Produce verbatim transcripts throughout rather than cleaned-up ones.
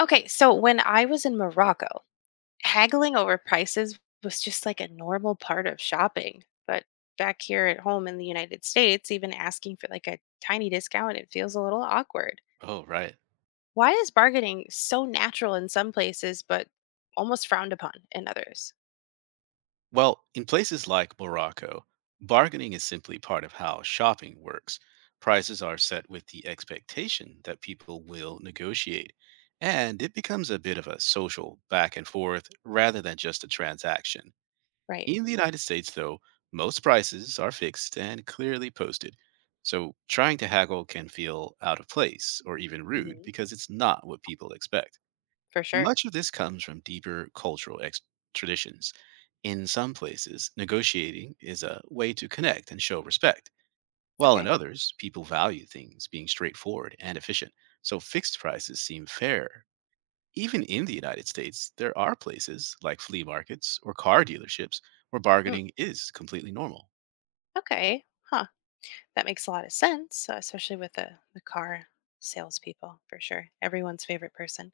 Okay, so when I was in Morocco, haggling over prices was just like a normal part of shopping. But back here at home in the United States, even asking for like a tiny discount, it feels a little awkward. Oh, right. Why is bargaining so natural in some places, but almost frowned upon in others? Well, in places like Morocco, bargaining is simply part of how shopping works. Prices are set with the expectation that people will negotiate, and it becomes a bit of a social back and forth rather than just a transaction. Right. In the United States, though, most prices are fixed and clearly posted, so trying to haggle can feel out of place or even rude Hmm. because it's not what people expect. For sure. Much of this comes from deeper cultural ex- traditions. In some places, negotiating is a way to connect and show respect, while in Okay. others, people value things being straightforward and efficient, so fixed prices seem fair. Even in the United States, there are places like flea markets or car dealerships where Mm, bargaining is completely normal. okay. Huh. That makes a lot of sense, uh, especially with the, the car salespeople, for sure. Everyone's favorite person.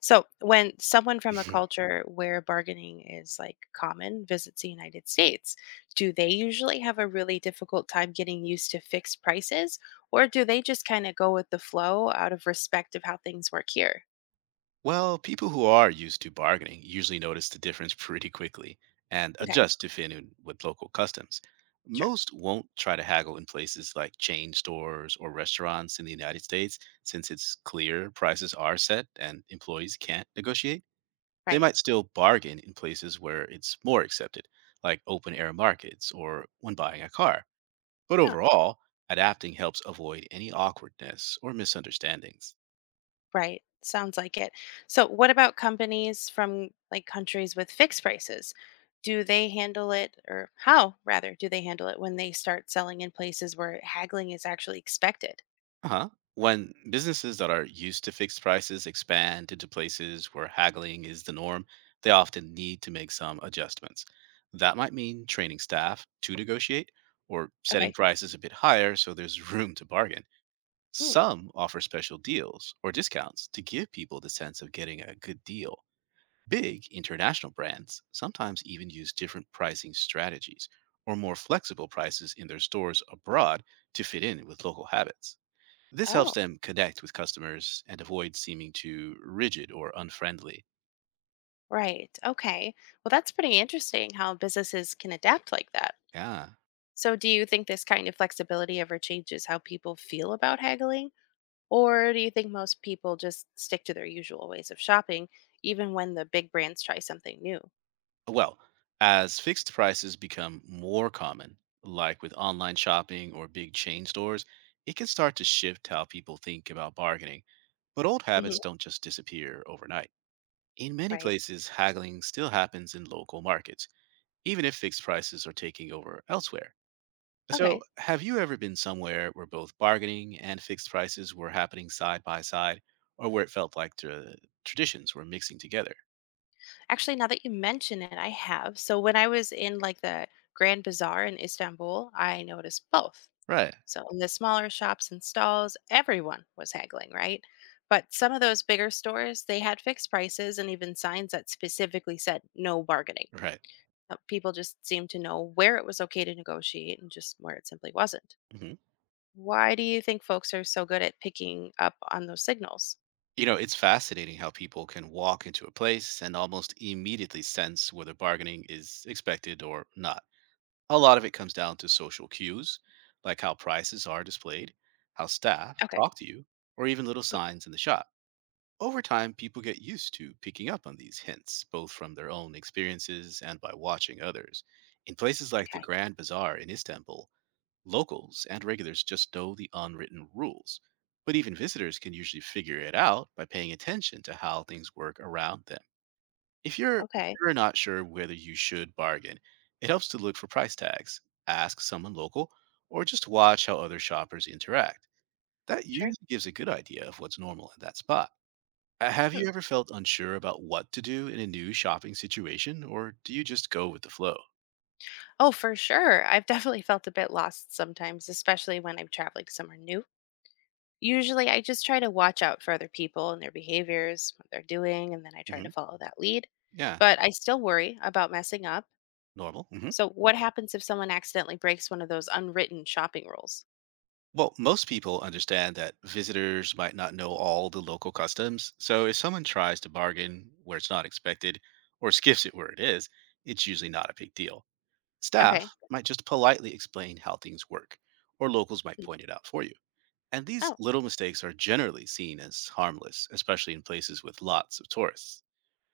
So, when someone from a culture where bargaining is like common visits the United States, do they usually have a really difficult time getting used to fixed prices, or do they just kind of go with the flow out of respect of how things work here? Well, people who are used to bargaining usually notice the difference pretty quickly and Okay, adjust to fit in with local customs. sure. Most won't try to haggle in places like chain stores or restaurants in the United States since it's clear prices are set and employees can't negotiate. They Right. might still bargain in places where it's more accepted, like open air markets or when buying a car. But overall, adapting helps avoid any awkwardness or misunderstandings. Right. Sounds like it. So, what about companies from like countries with fixed prices? Do they handle it, or how rather, do they handle it when they start selling in places where haggling is actually expected? Uh-huh. When businesses that are used to fixed prices expand into places where haggling is the norm, they often need to make some adjustments. That might mean training staff to negotiate or setting Okay. prices a bit higher so there's room to bargain. Mm. Some offer special deals or discounts to give people the sense of getting a good deal. Big international brands sometimes even use different pricing strategies or more flexible prices in their stores abroad to fit in with local habits. This helps Oh, them connect with customers and avoid seeming too rigid or unfriendly. right. Okay. Well, that's pretty interesting how businesses can adapt like that. Yeah. So, do you think this kind of flexibility ever changes how people feel about haggling? Or do you think most people just stick to their usual ways of shopping, even when the big brands try something new? Well, as fixed prices become more common, like with online shopping or big chain stores, it can start to shift how people think about bargaining. But old Mm-hmm. habits don't just disappear overnight. In many Right. places, haggling still happens in local markets, even if fixed prices are taking over elsewhere. So, Okay. have you ever been somewhere where both bargaining and fixed prices were happening side by side, or where it felt like tra- traditions were mixing together? Actually, now that you mention it, I have. So when I was in like the Grand Bazaar in Istanbul, I noticed both. Right. So in the smaller shops and stalls, everyone was haggling, right? But some of those bigger stores, they had fixed prices and even signs that specifically said no bargaining. Right. Uh, People just seemed to know where it was okay to negotiate and just where it simply wasn't. Hmm. Why do you think folks are so good at picking up on those signals? You know, it's fascinating how people can walk into a place and almost immediately sense whether bargaining is expected or not. A lot of it comes down to social cues, like how prices are displayed, how staff Okay. talk to you, or even little signs in the shop. Over time, people get used to picking up on these hints, both from their own experiences and by watching others. In places like the Okay. Grand Bazaar in Istanbul, locals and regulars just know the unwritten rules. But even visitors can usually figure it out by paying attention to how things work around them. If you're, Okay. You're not sure whether you should bargain, it helps to look for price tags, ask someone local, or just watch how other shoppers interact. That Sure. usually gives a good idea of what's normal in that spot. Uh, Have Hmm. you ever felt unsure about what to do in a new shopping situation, or do you just go with the flow? Oh, for sure. I've definitely felt a bit lost sometimes, especially when I'm traveling somewhere new. Usually, I just try to watch out for other people and their behaviors, what they're doing, and then I try Hmm. to follow that lead. Yeah, But I still worry about messing up. normal. Hmm. So, what happens if someone accidentally breaks one of those unwritten shopping rules? Well, most people understand that visitors might not know all the local customs, so if someone tries to bargain where it's not expected or skips it where it is, it's usually not a big deal. Staff Okay. might just politely explain how things work, or locals might Mm. point it out for you. And these Oh, little mistakes are generally seen as harmless, especially in places with lots of tourists.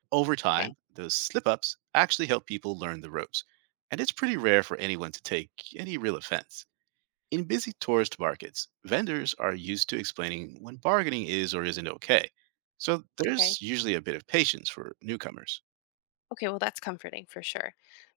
Over okay. time, those slip ups actually help people learn the ropes, and it's pretty rare for anyone to take any real offense. In busy tourist markets, vendors are used to explaining when bargaining is or isn't okay, so Okay. there's usually a bit of patience for newcomers. Okay, well, that's comforting for sure.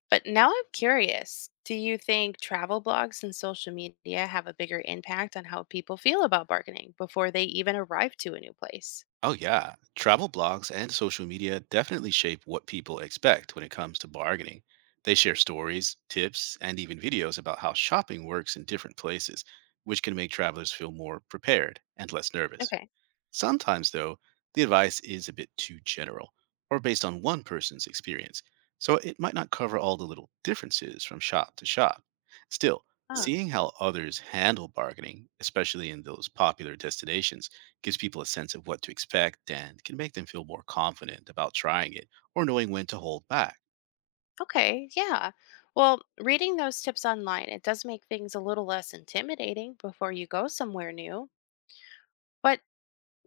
But now I'm curious, do you think travel blogs and social media have a bigger impact on how people feel about bargaining before they even arrive to a new place? Oh, yeah. Travel blogs and social media definitely shape what people expect when it comes to bargaining. They share stories, tips, and even videos about how shopping works in different places, which can make travelers feel more prepared and less nervous. Okay. Sometimes, though, the advice is a bit too general or based on one person's experience, so it might not cover all the little differences from shop to shop. Still, Oh, seeing how others handle bargaining, especially in those popular destinations, gives people a sense of what to expect and can make them feel more confident about trying it or knowing when to hold back. okay. Yeah. Well, reading those tips online, it does make things a little less intimidating before you go somewhere new. But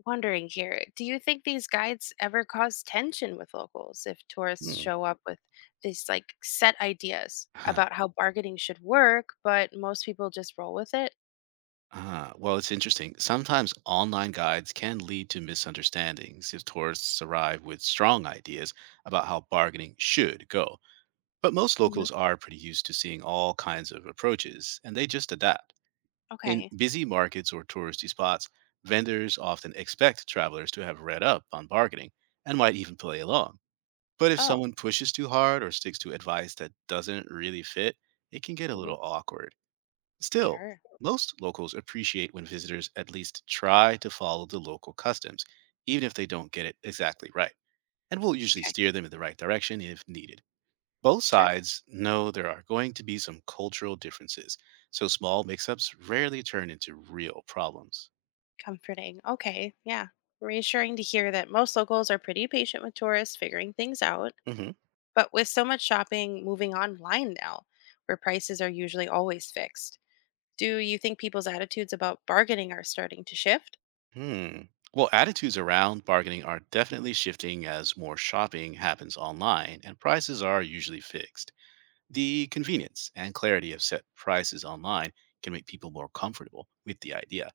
wondering here, do you think these guides ever cause tension with locals if tourists Hmm. show up with these like set ideas about how bargaining should work, but most people just roll with it? Ah, well, it's interesting. Sometimes online guides can lead to misunderstandings if tourists arrive with strong ideas about how bargaining should go. But most Mhm. locals are pretty used to seeing all kinds of approaches, and they just adapt. In Okay. busy markets or touristy spots, vendors often expect travelers to have read up on bargaining and might even play along. But if Oh, someone pushes too hard or sticks to advice that doesn't really fit, it can get a hmm, little awkward. Still, sure. most locals appreciate when visitors at least try to follow the local customs, even if they don't get it exactly right, and will usually Okay. steer them in the right direction if needed. Both Sure. sides know there are going to be some cultural differences, so small mix ups rarely turn into real problems. Comforting. Okay. Yeah. Reassuring to hear that most locals are pretty patient with tourists figuring things out. Hmm. But with so much shopping moving online now, where prices are usually always fixed, do you think people's attitudes about bargaining are starting to shift? Hmm. Well, attitudes around bargaining are definitely shifting as more shopping happens online and prices are usually fixed. The convenience and clarity of set prices online can make people more comfortable with the idea,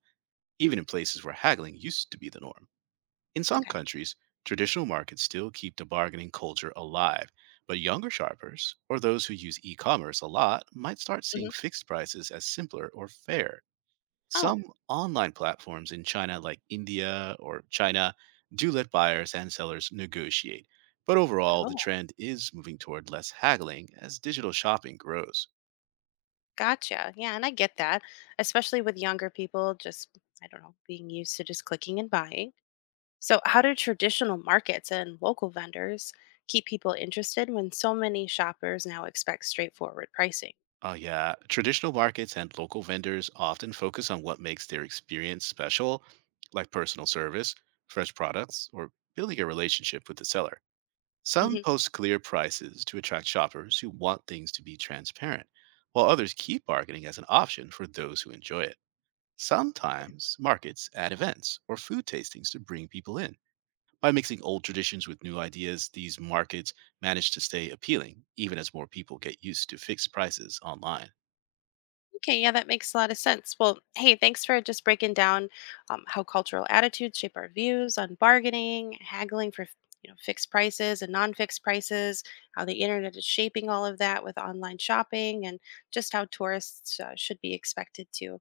even in places where haggling used to be the norm. In some Okay. countries, traditional markets still keep the bargaining culture alive, but younger shoppers or those who use e commerce a lot might start seeing Hmm. fixed prices as simpler or fair. Oh, Some online platforms in China, like India or China, do let buyers and sellers negotiate. But overall, the no. trend is moving toward less haggling as digital shopping grows. Gotcha. Yeah. And I get that, especially with younger people just, I don't know, being used to just clicking and buying. So, how do traditional markets and local vendors keep people interested when so many shoppers now expect straightforward pricing? Oh, yeah. Traditional markets and local vendors often focus on what makes their experience special, like personal service, fresh products, or building a relationship with the seller. Some Mm-hmm. post clear prices to attract shoppers who want things to be transparent, while others keep bargaining as an option for those who enjoy it. Sometimes markets add events or food tastings to bring people in. By mixing old traditions with new ideas, these markets manage to stay appealing, even as more people get used to fixed prices online. Okay, yeah, that makes a lot of sense. Well, hey, thanks for just breaking down um, how cultural attitudes shape our views on bargaining, haggling, for you know fixed prices and non-fixed prices, how the internet is shaping all of that with online shopping, and just how tourists uh, should be expected to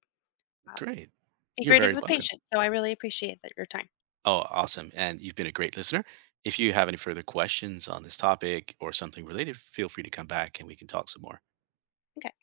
um, Great. be You're greeted very with welcome. patience. So I really appreciate that your time. Oh, awesome. And you've been a great listener. If you have any further questions on this topic or something related, feel free to come back and we can talk some more. Okay.